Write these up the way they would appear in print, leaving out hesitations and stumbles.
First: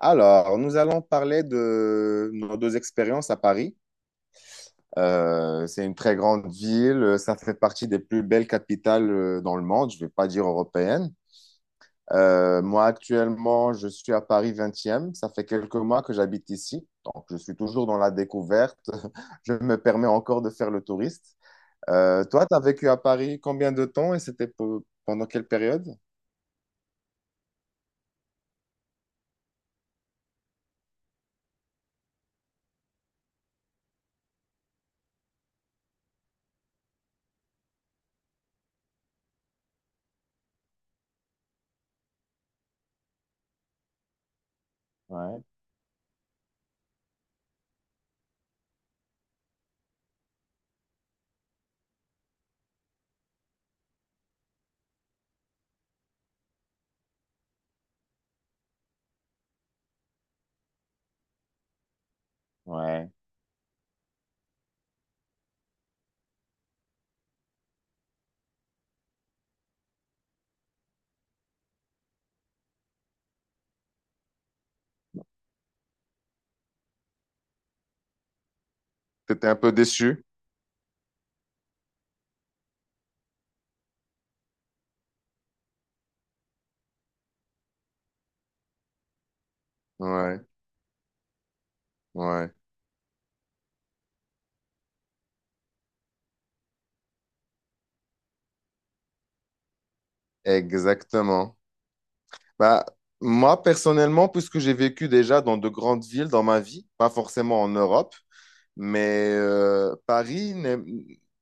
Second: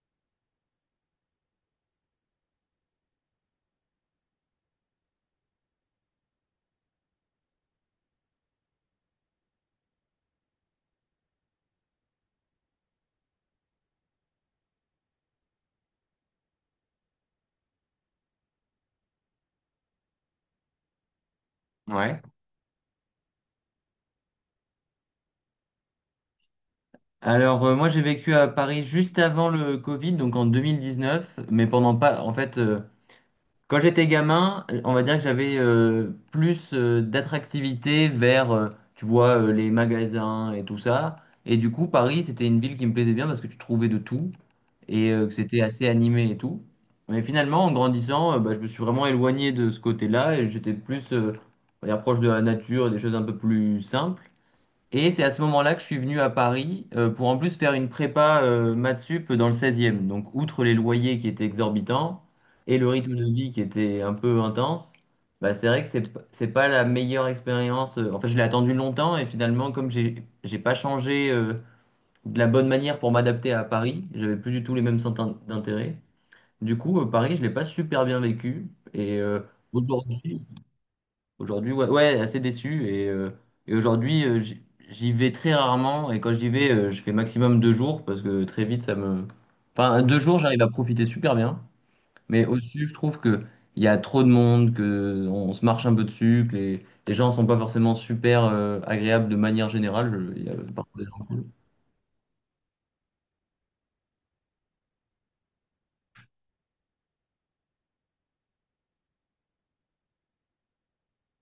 Alors, nous allons parler de nos deux expériences à Paris. C'est une très grande ville, ça fait partie des plus belles capitales dans le monde, je ne vais pas dire européenne. Moi, actuellement, je suis à Paris vingtième. Ça fait quelques mois que j'habite ici, donc je suis toujours dans la découverte, je me permets encore de faire le touriste. Ouais. Toi, tu as vécu à Paris combien de temps et c'était pendant quelle période? Alors, moi j'ai vécu à Paris juste avant le Covid, donc en 2019. Mais pendant pas, en fait, quand j'étais gamin, on va dire que j'avais plus d'attractivité vers, tu vois, les magasins et tout ça. Et du coup, Paris, c'était une ville qui me plaisait bien parce que tu trouvais de tout et que Ouais, c'était assez animé et tout. Mais finalement, en grandissant, bah, je me suis vraiment éloigné de ce côté-là et j'étais plus, on va dire, proche de la nature, et des choses un peu plus simples. Et c'est à ce moment-là que je suis venu à Paris pour en plus faire une prépa maths sup dans le 16e. Donc, outre les loyers qui étaient exorbitants et le ouais. rythme de vie qui était un peu intense, bah, c'est vrai que c'est pas la meilleure expérience. En fait, je l'ai attendu longtemps et finalement, comme j'ai pas changé de la bonne manière pour m'adapter à Paris, j'avais plus du tout les mêmes centres d'intérêt. Du coup, Paris, je l'ai pas super bien vécu. Et euh, T'étais un peu déçu? aujourd'hui, Aujourd'hui, ouais, ouais, assez déçu. Et aujourd'hui, j'y vais très rarement. Et quand j'y vais, je fais maximum 2 jours parce que très vite, ça me. Enfin, deux jours, Ouais, j'arrive à profiter super bien. Mais ouais, au-dessus, je trouve que il y a trop de monde, que on se marche un peu dessus, que les gens sont pas forcément super agréables de manière générale. Il y a parfois des gens cool. exactement. Bah, moi, personnellement, puisque j'ai vécu déjà dans de grandes villes dans ma vie, pas forcément en Europe, mais Paris,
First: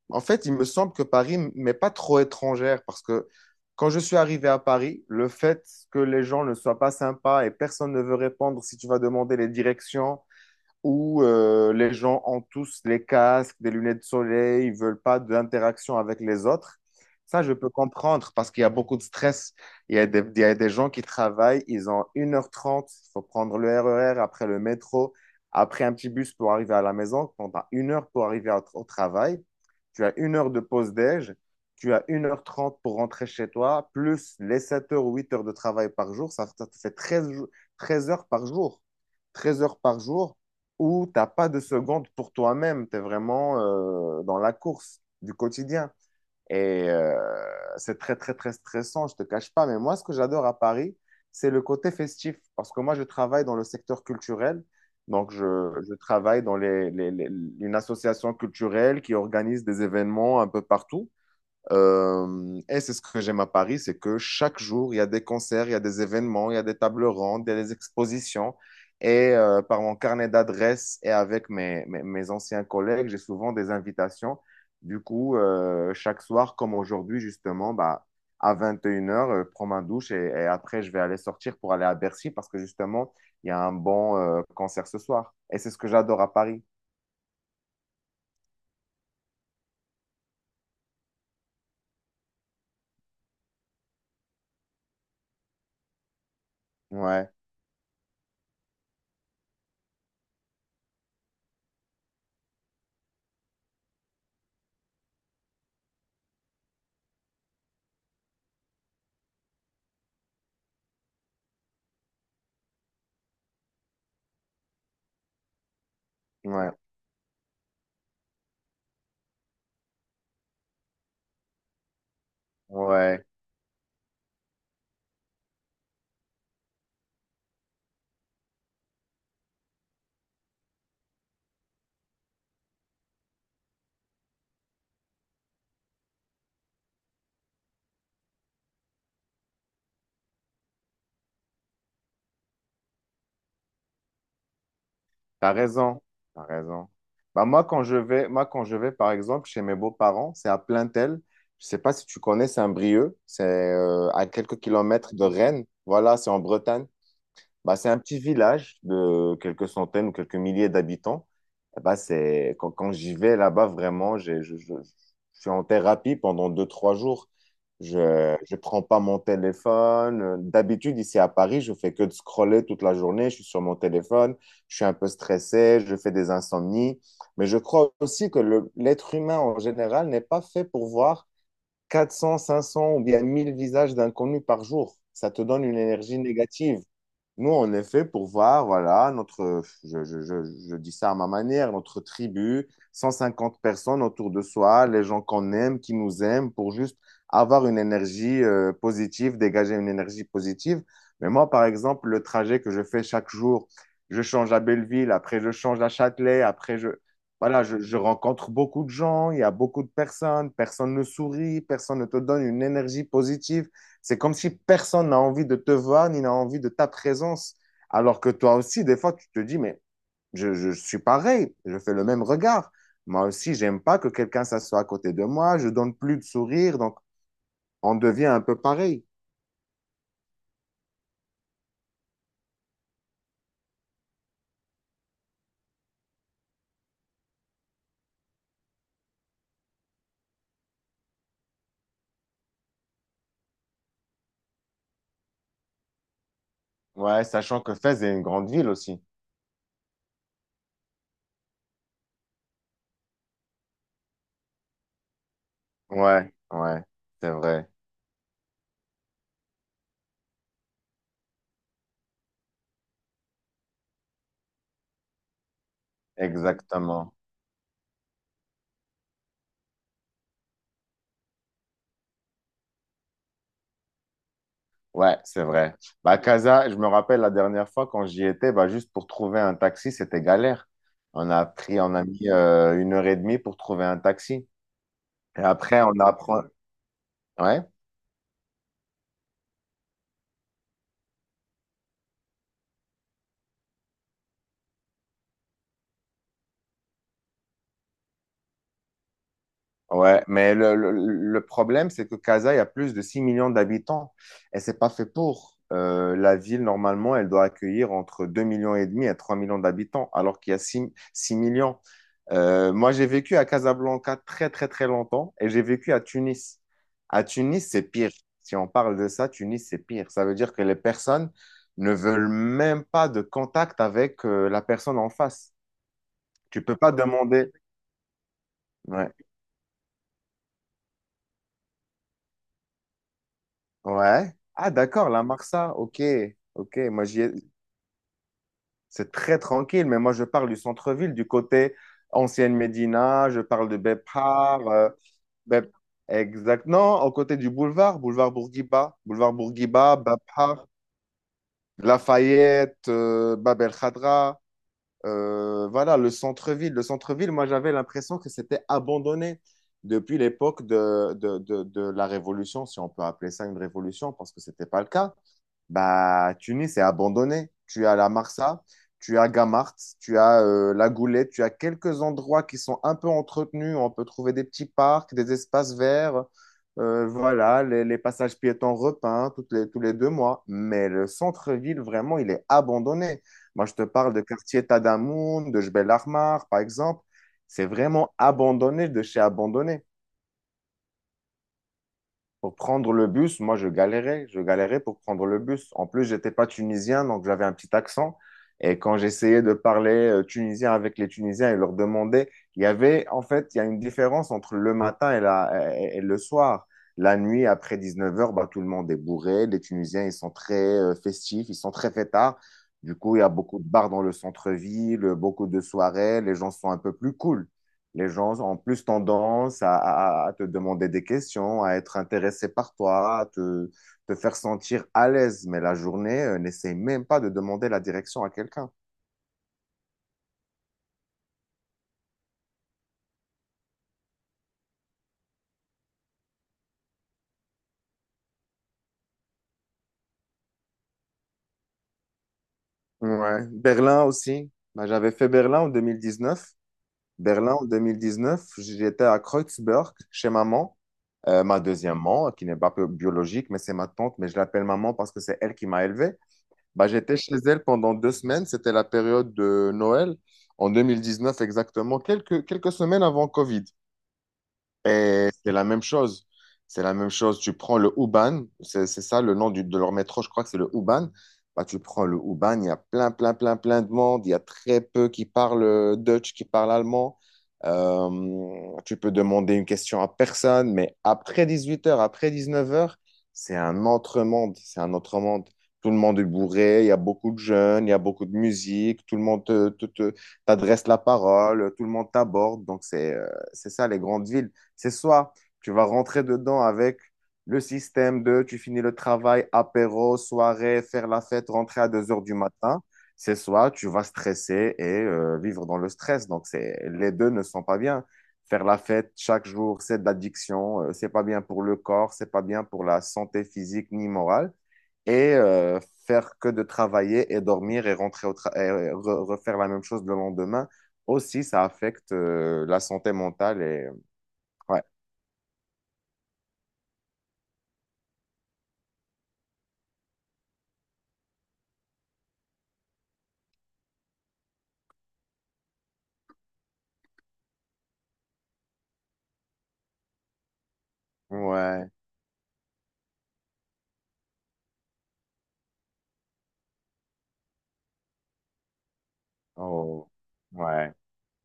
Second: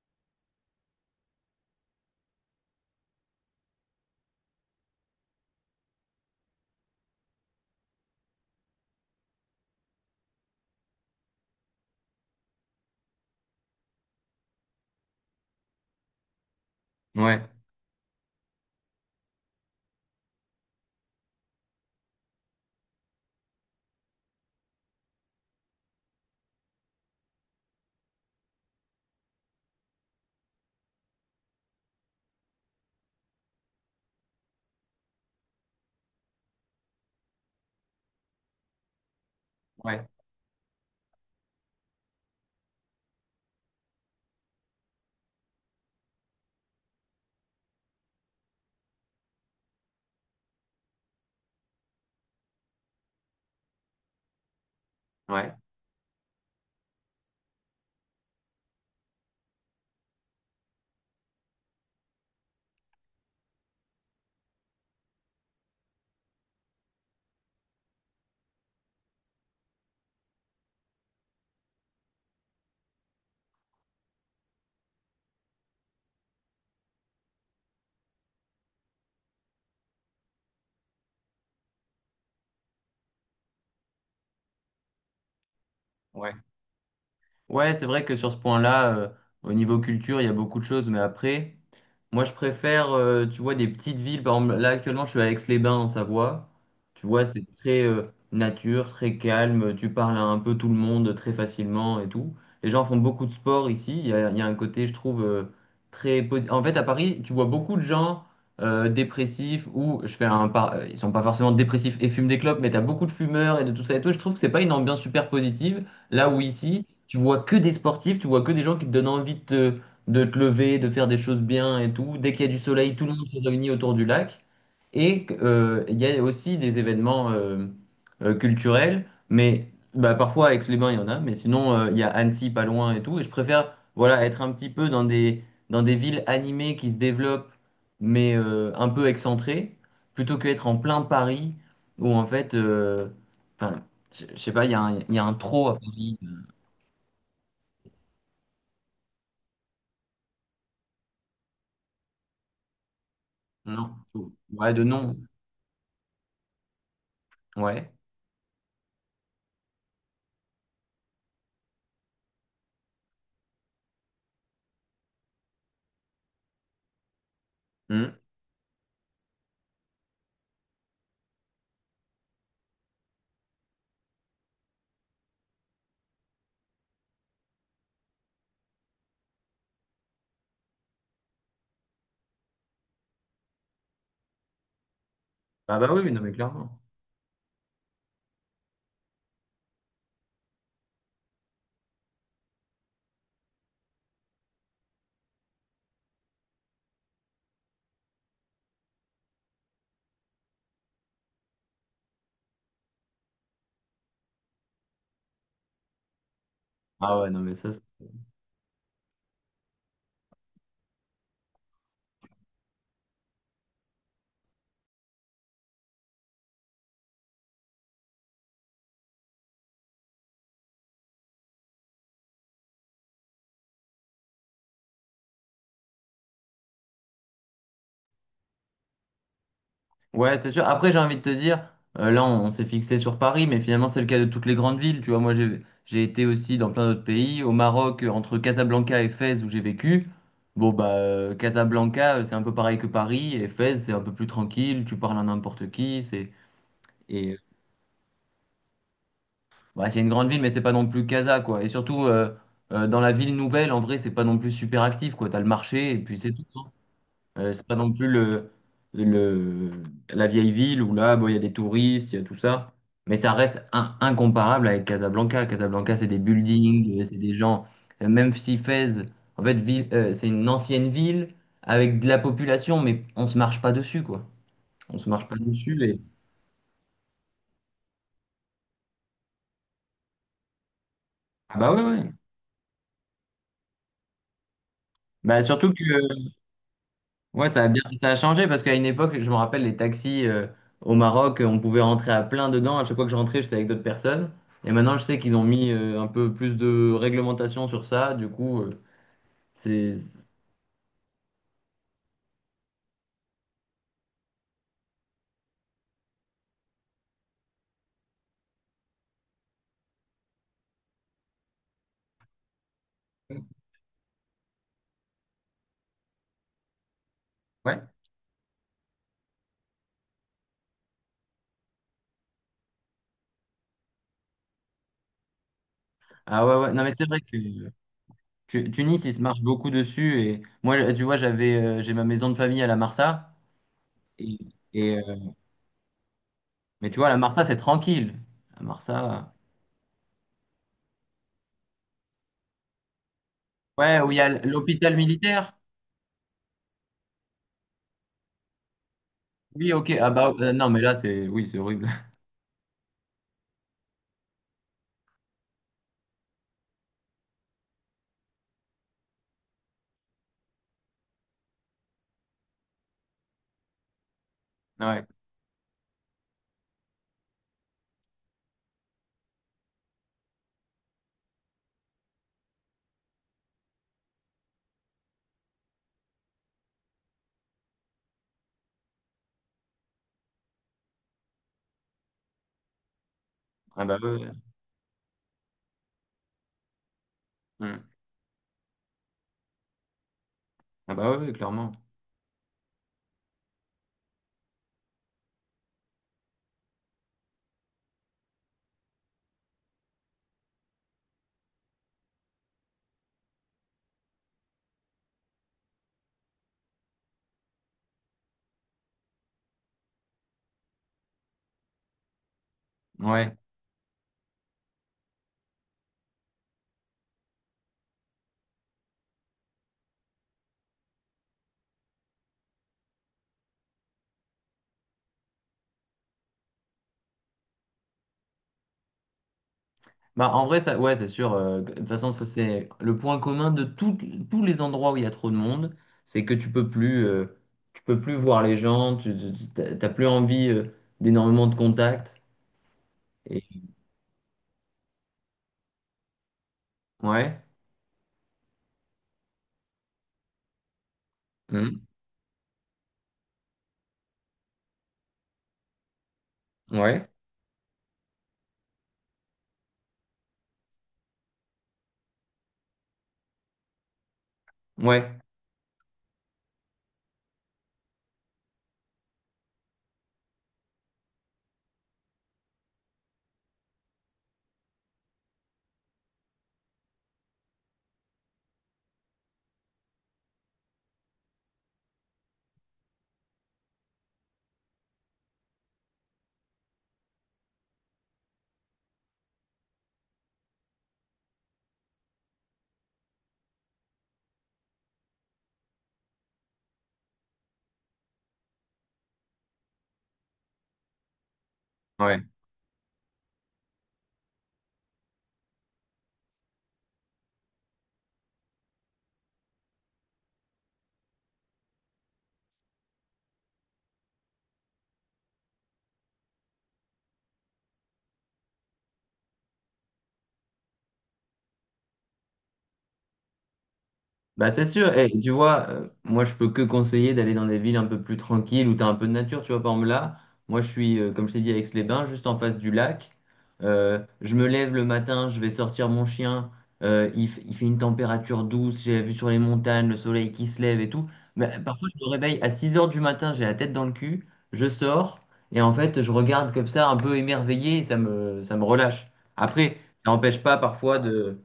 en fait, il me semble que Paris m'est pas trop étrangère parce que quand je suis arrivé à Paris, le fait que les gens ne soient pas sympas et personne ne veut répondre si tu vas demander les directions, où les gens ont tous les casques, des lunettes de soleil, ils veulent pas d'interaction avec les autres. Ça, Ouais, je peux comprendre parce qu'il y a beaucoup de stress. Il y a des gens qui travaillent, ils ont 1h30. Il faut prendre le RER, après le métro, après un petit bus pour arriver à la maison. Quand tu as 1 heure pour arriver au travail, tu as une heure de pause déj, tu as 1h30 pour rentrer chez toi, plus les 7 heures ou 8 heures de travail par jour, ça te fait 13 heures par jour. 13 heures par ouais, jour où t'as pas de seconde pour toi-même, tu es vraiment dans la course du quotidien. Et euh, c'est très, très, très stressant, je ne te cache pas. Mais moi, ce que j'adore à Paris, c'est le côté festif. Parce que moi, je travaille dans le secteur culturel. Donc, je, ouais, je travaille dans une association culturelle qui organise des événements un peu partout. Et c'est ce que j'aime à Paris, c'est que chaque jour, il y a des concerts, il y a des événements, il y a des tables rondes, il y a des expositions. Par mon carnet d'adresses et avec mes anciens collègues, j'ai souvent des invitations. Du coup, chaque soir, comme aujourd'hui, justement, bah, à 21 heures, je prends ma douche et après, je vais aller sortir pour aller à Bercy parce que justement, il y a un bon concert ce soir. Et c'est ce que j'adore à ouais. Paris. Ouais, c'est vrai que sur ce point-là, au niveau culture, il y a beaucoup de choses, mais après, moi je préfère, tu vois, des petites villes. Par exemple, là actuellement, je suis à Aix-les-Bains en Savoie. Tu vois, Ouais, c'est très nature, très calme. Tu parles à un peu tout le monde très facilement et tout. Les gens font beaucoup de sport ici. Il y a un côté, je trouve, très positif. En fait, à Paris, tu vois beaucoup de gens dépressifs ou je fais un par... ils sont pas forcément dépressifs et fument des clopes, mais tu as beaucoup de fumeurs et de tout ça et tout. Je trouve que c'est pas une ambiance super positive. Là où ouais, ici, tu vois que des sportifs, tu vois que des gens qui te donnent envie de te lever, de faire des choses bien et tout. Dès qu'il y a du soleil, tout le ouais. monde se réunit autour du lac. Et il y a aussi des événements culturels, mais bah, parfois à Aix-les-Bains, il y en a, mais sinon, il y a Annecy pas loin et tout. Et je préfère voilà, être un petit peu dans des villes animées qui se développent, mais un peu excentrées, plutôt qu'être en plein Paris, où en fait, enfin, je sais pas, il y a un, il y a un T'as trop à raison, Paris. t'as raison. Bah moi, quand je vais, par exemple, chez mes beaux-parents, c'est à Plaintel. Je sais pas si tu connais Saint-Brieuc, c'est Non. À quelques Ouais, de non. kilomètres de Rennes. Voilà, c'est en Bretagne. Bah, c'est Ouais. un petit village de quelques centaines ou quelques milliers d'habitants. Eh ben, c'est quand j'y vais là-bas, vraiment, je suis en thérapie pendant deux, trois jours. Je Hmm. ne prends pas mon téléphone. D'habitude, ici à Paris, je fais que de scroller toute la journée. Je suis sur mon téléphone. Je suis un peu stressé. Je fais des insomnies. Mais je crois aussi que l'être humain en général n'est pas fait pour voir 400 500 ou bien 1000 visages d'inconnus par jour. Ça te donne une Ah bah oui, énergie non mais négative. clairement. Nous, on est fait pour voir, voilà, notre, je dis ça à ma manière, notre tribu, 150 personnes autour de soi, les gens qu'on aime, qui nous aiment, pour juste avoir une énergie positive, dégager une énergie positive. Mais moi, par exemple, le trajet que je fais chaque jour, je change à Belleville, après je change à Châtelet, après Ah ouais, non mais voilà, je, je rencontre beaucoup de gens, il y a beaucoup de personnes, personne ne sourit, personne ne te donne une énergie positive. C'est comme si personne n'a envie de te voir ni n'a envie de ta présence. Alors que toi aussi, des fois, tu te dis, mais je suis pareil, je fais le même regard. Moi aussi, j'aime pas que quelqu'un s'assoie à côté de moi, je donne plus de sourire, donc on devient un peu pareil. ouais, c'est sûr. Après, j'ai envie de te dire, là, on s'est fixé sur Paris, mais finalement, c'est le cas de toutes les grandes villes. Tu vois, moi, j'ai été aussi dans plein d'autres pays. Au Maroc, entre Casablanca et Fès, où j'ai vécu. Bon, bah, Casablanca, c'est un peu pareil que Paris. Et Fès, c'est un peu plus tranquille. Tu parles à n'importe qui. C'est. Ouais, Et sachant que Fès est une grande ville aussi. bah, c'est une grande ville, mais c'est pas non plus Casa, quoi. Et surtout, dans la ville nouvelle, en vrai, c'est pas non plus super actif, quoi. T'as le marché, et puis c'est Ouais, tout, hein. ouais, c'est C'est vrai, pas non plus le, la vieille ville où là, bon, il y a des touristes, il y a tout ça. Mais ça reste incomparable avec Casablanca. Casablanca, c'est des buildings, exactement. c'est des gens. Même si Fès, en fait, ville, c'est une ancienne ville avec de la population, mais on se marche pas dessus, quoi. On se Ouais, marche pas c'est vrai. dessus. Et... Bah, Casa, je me rappelle la dernière fois quand j'y étais, bah, juste pour trouver un taxi, c'était galère. Ah bah ouais, On a ouais. mis 1h30 pour trouver un taxi. Et Bah, surtout que. après, on apprend. Ouais, Ouais, ça a changé parce qu'à une époque, je me rappelle les taxis au Maroc, on pouvait rentrer à plein dedans. À chaque fois que je rentrais, j'étais avec d'autres personnes. Et maintenant, je sais qu'ils ont mis un peu plus de réglementation sur ça. Du coup, c'est ouais. Mais le problème, c'est que Casa, il y a plus de 6 millions d'habitants et c'est pas fait pour. La ville, normalement, elle doit accueillir entre 2,5 millions et 3 millions d'habitants, alors qu'il y a six millions. Moi, j'ai vécu à Casablanca très, très, très longtemps et j'ai vécu à Tunis. À Tunis, ouais. c'est pire. Si on parle de ça, Tunis, c'est pire. Ça veut dire que les personnes ne veulent même pas de contact avec la personne en face. Ah ouais, Tu ouais. peux Non, pas mais c'est vrai que demander. Tunis, Ouais. ils se marchent beaucoup dessus. Et moi, tu vois, j'ai ma maison de famille à la Marsa. Ouais. Et, Ah, et, d'accord, euh, la Marsa. Ok, ok. mais tu vois, la Marsa, c'est tranquille. La C'est Marsa, très tranquille, mais moi, je parle du centre-ville, du côté ancienne Médina. Je parle de ouais, où il y a Bepar. L'hôpital militaire. Bep- Exact. Non, au côté du boulevard, boulevard Oui, ok. Bourguiba, Ah bah Bepar, non, mais là, c'est oui, c'est horrible. Lafayette, Bab el Khadra. Voilà, le centre-ville. Le centre-ville, moi, j'avais l'impression que c'était abandonné depuis l'époque de la Révolution, si on peut appeler ça une révolution, parce que c'était pas le Ouais. cas. Bah, Tunis est abandonné. Tu as la Marsa, tu as Gamart, tu as la Goulette, tu as quelques endroits qui sont un peu entretenus. On peut trouver des petits parcs, des espaces verts. Voilà, les passages piétons repeints tous les deux mois. Mais le centre-ville, vraiment, il est abandonné. Moi, je te Ah bah parle de ouais. quartier Tadamoun, de Jbel Armar, par exemple. C'est Mm. vraiment abandonné de chez abandonné. Ah bah oui, clairement. Pour prendre le bus, moi, je galérais. Je galérais pour prendre le bus. En plus, j'étais pas tunisien, donc j'avais un petit accent. Et quand j'essayais de parler tunisien avec les Tunisiens et leur demander, en fait, il y a une différence entre le matin et le soir. La nuit, après 19h, bah, tout le monde est bourré. Les Tunisiens, ils sont très festifs, ils sont très fêtards. Du coup, il y a Ouais. beaucoup de bars dans le centre-ville, beaucoup de soirées. Les gens sont un peu plus cool. Les gens ont plus tendance à te demander des questions, à être intéressés par toi, à te faire sentir à l'aise. Mais la journée, n'essaie même pas de demander la direction à quelqu'un. Bah en vrai, ça, ouais, c'est sûr. De toute façon, ça c'est le point commun de tous les endroits où il y a trop de monde, c'est que tu peux plus, tu peux plus voir les gens, t'as plus envie d'énormément de contacts. Et... Ouais. Berlin aussi. Bah, j'avais fait Berlin en 2019. Ouais. Berlin en 2019, j'étais à Kreuzberg chez maman. Ma Mm. deuxième maman, qui n'est pas biologique, mais c'est ma tante, mais je l'appelle maman parce que c'est elle qui m'a élevé. Bah, Ouais. j'étais chez elle pendant 2 semaines, c'était la période de Noël, en 2019 exactement, quelques semaines avant Covid. Ouais. Et c'est la même chose. C'est la même chose. Tu prends le Uban, c'est ça le nom de leur métro, je crois que c'est le Uban. Bah, tu prends le Uban, il y a plein, plein, plein, plein de monde. Il y a très peu qui parlent Dutch, qui parlent allemand. Tu peux demander une question à personne, mais après 18h après 19h c'est un autre monde. C'est un autre monde. Tout le monde est bourré, il y a beaucoup de jeunes, il y a beaucoup de musique, tout le monde t'adresse la parole, tout le monde t'aborde. Donc, c'est ça les grandes villes. C'est soit tu vas rentrer dedans avec le système de tu finis le travail, apéro, soirée, faire la fête, rentrer à deux heures Ouais. du matin. C'est soit tu vas stresser et vivre dans le stress. Donc, c'est, les deux ne sont pas bien. Faire la fête chaque jour, c'est de l'addiction. C'est pas bien pour le corps, c'est pas bien pour la santé physique ni morale. Et euh, Faire que de travailler et dormir et rentrer au tra- et re- refaire la même chose le lendemain, aussi, ça affecte la santé mentale. Bah c'est Ouais. sûr, et tu vois, moi je peux que conseiller d'aller dans des villes un peu plus tranquilles où tu as un peu de nature, tu vois, par exemple là, moi je suis, comme je t'ai dit, à Aix-les-Bains, juste en face du lac. Je me lève le matin, je vais sortir mon chien. Il fait une température douce, j'ai la vue sur les montagnes, le soleil qui se lève et tout, mais parfois Ouais, je me réveille à 6 heures du matin, j'ai la tête dans le cul, je sors, et en fait je regarde comme ça un peu émerveillé, et ça me relâche. Après, ça oh, n'empêche pas ouais. parfois de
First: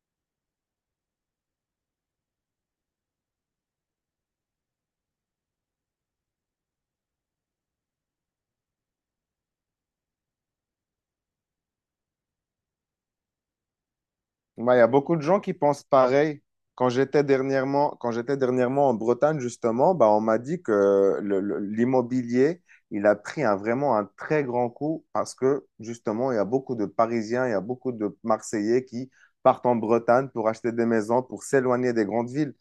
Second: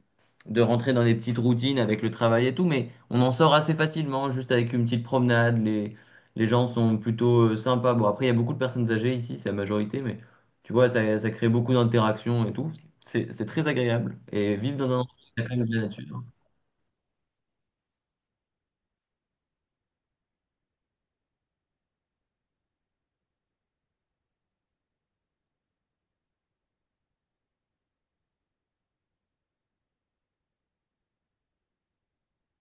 de rentrer dans des petites routines avec le travail et tout, mais on en sort assez facilement, juste avec une petite promenade. Les gens sont plutôt sympas. Bon, après, il y a beaucoup de personnes âgées ici, c'est la majorité, mais tu vois, ça crée beaucoup d'interactions et tout. C'est très agréable. Et vivre Ouais, il y a dans un endroit beaucoup de où gens il y a qui quand même de la pensent nature. pareil. Quand j'étais dernièrement en Bretagne, justement, bah, on m'a dit que l'immobilier, il a pris vraiment un très grand coup parce que, justement, il y a beaucoup de Parisiens, il y a beaucoup de Marseillais qui partent en Bretagne pour acheter des maisons, pour s'éloigner des grandes villes.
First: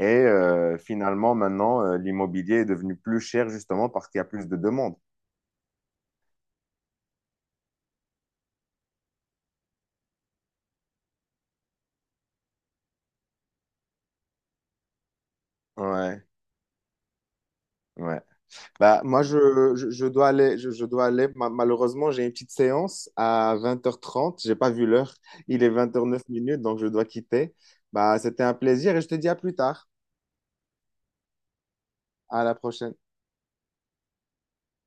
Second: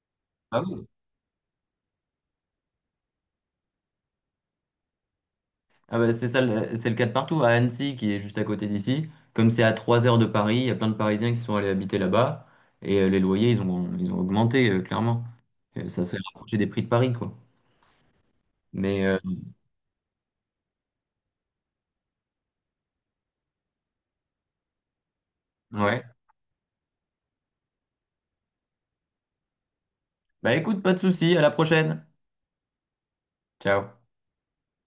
Ah oui. Finalement, maintenant, l'immobilier est devenu plus cher, justement, parce qu'il y a plus de demandes. Ah bah, c'est ça, c'est le cas de partout. À Annecy, qui est juste à côté d'ici, comme c'est à 3 heures de Paris, il y a plein de Parisiens qui sont allés habiter là-bas. Et les loyers, ils ont augmenté, clairement. Ça s'est Ouais, rapproché des prix de Paris, quoi. ouais. Bah, Mais moi, je dois aller, je dois aller. Malheureusement, j'ai une petite séance à 20h30. J'ai pas vu l'heure. Il est ouais. 20h09 minutes, donc je dois quitter. Bah, c'était un plaisir et je te dis à plus tard. Bah écoute, pas de souci, à la prochaine. À la prochaine. Ciao.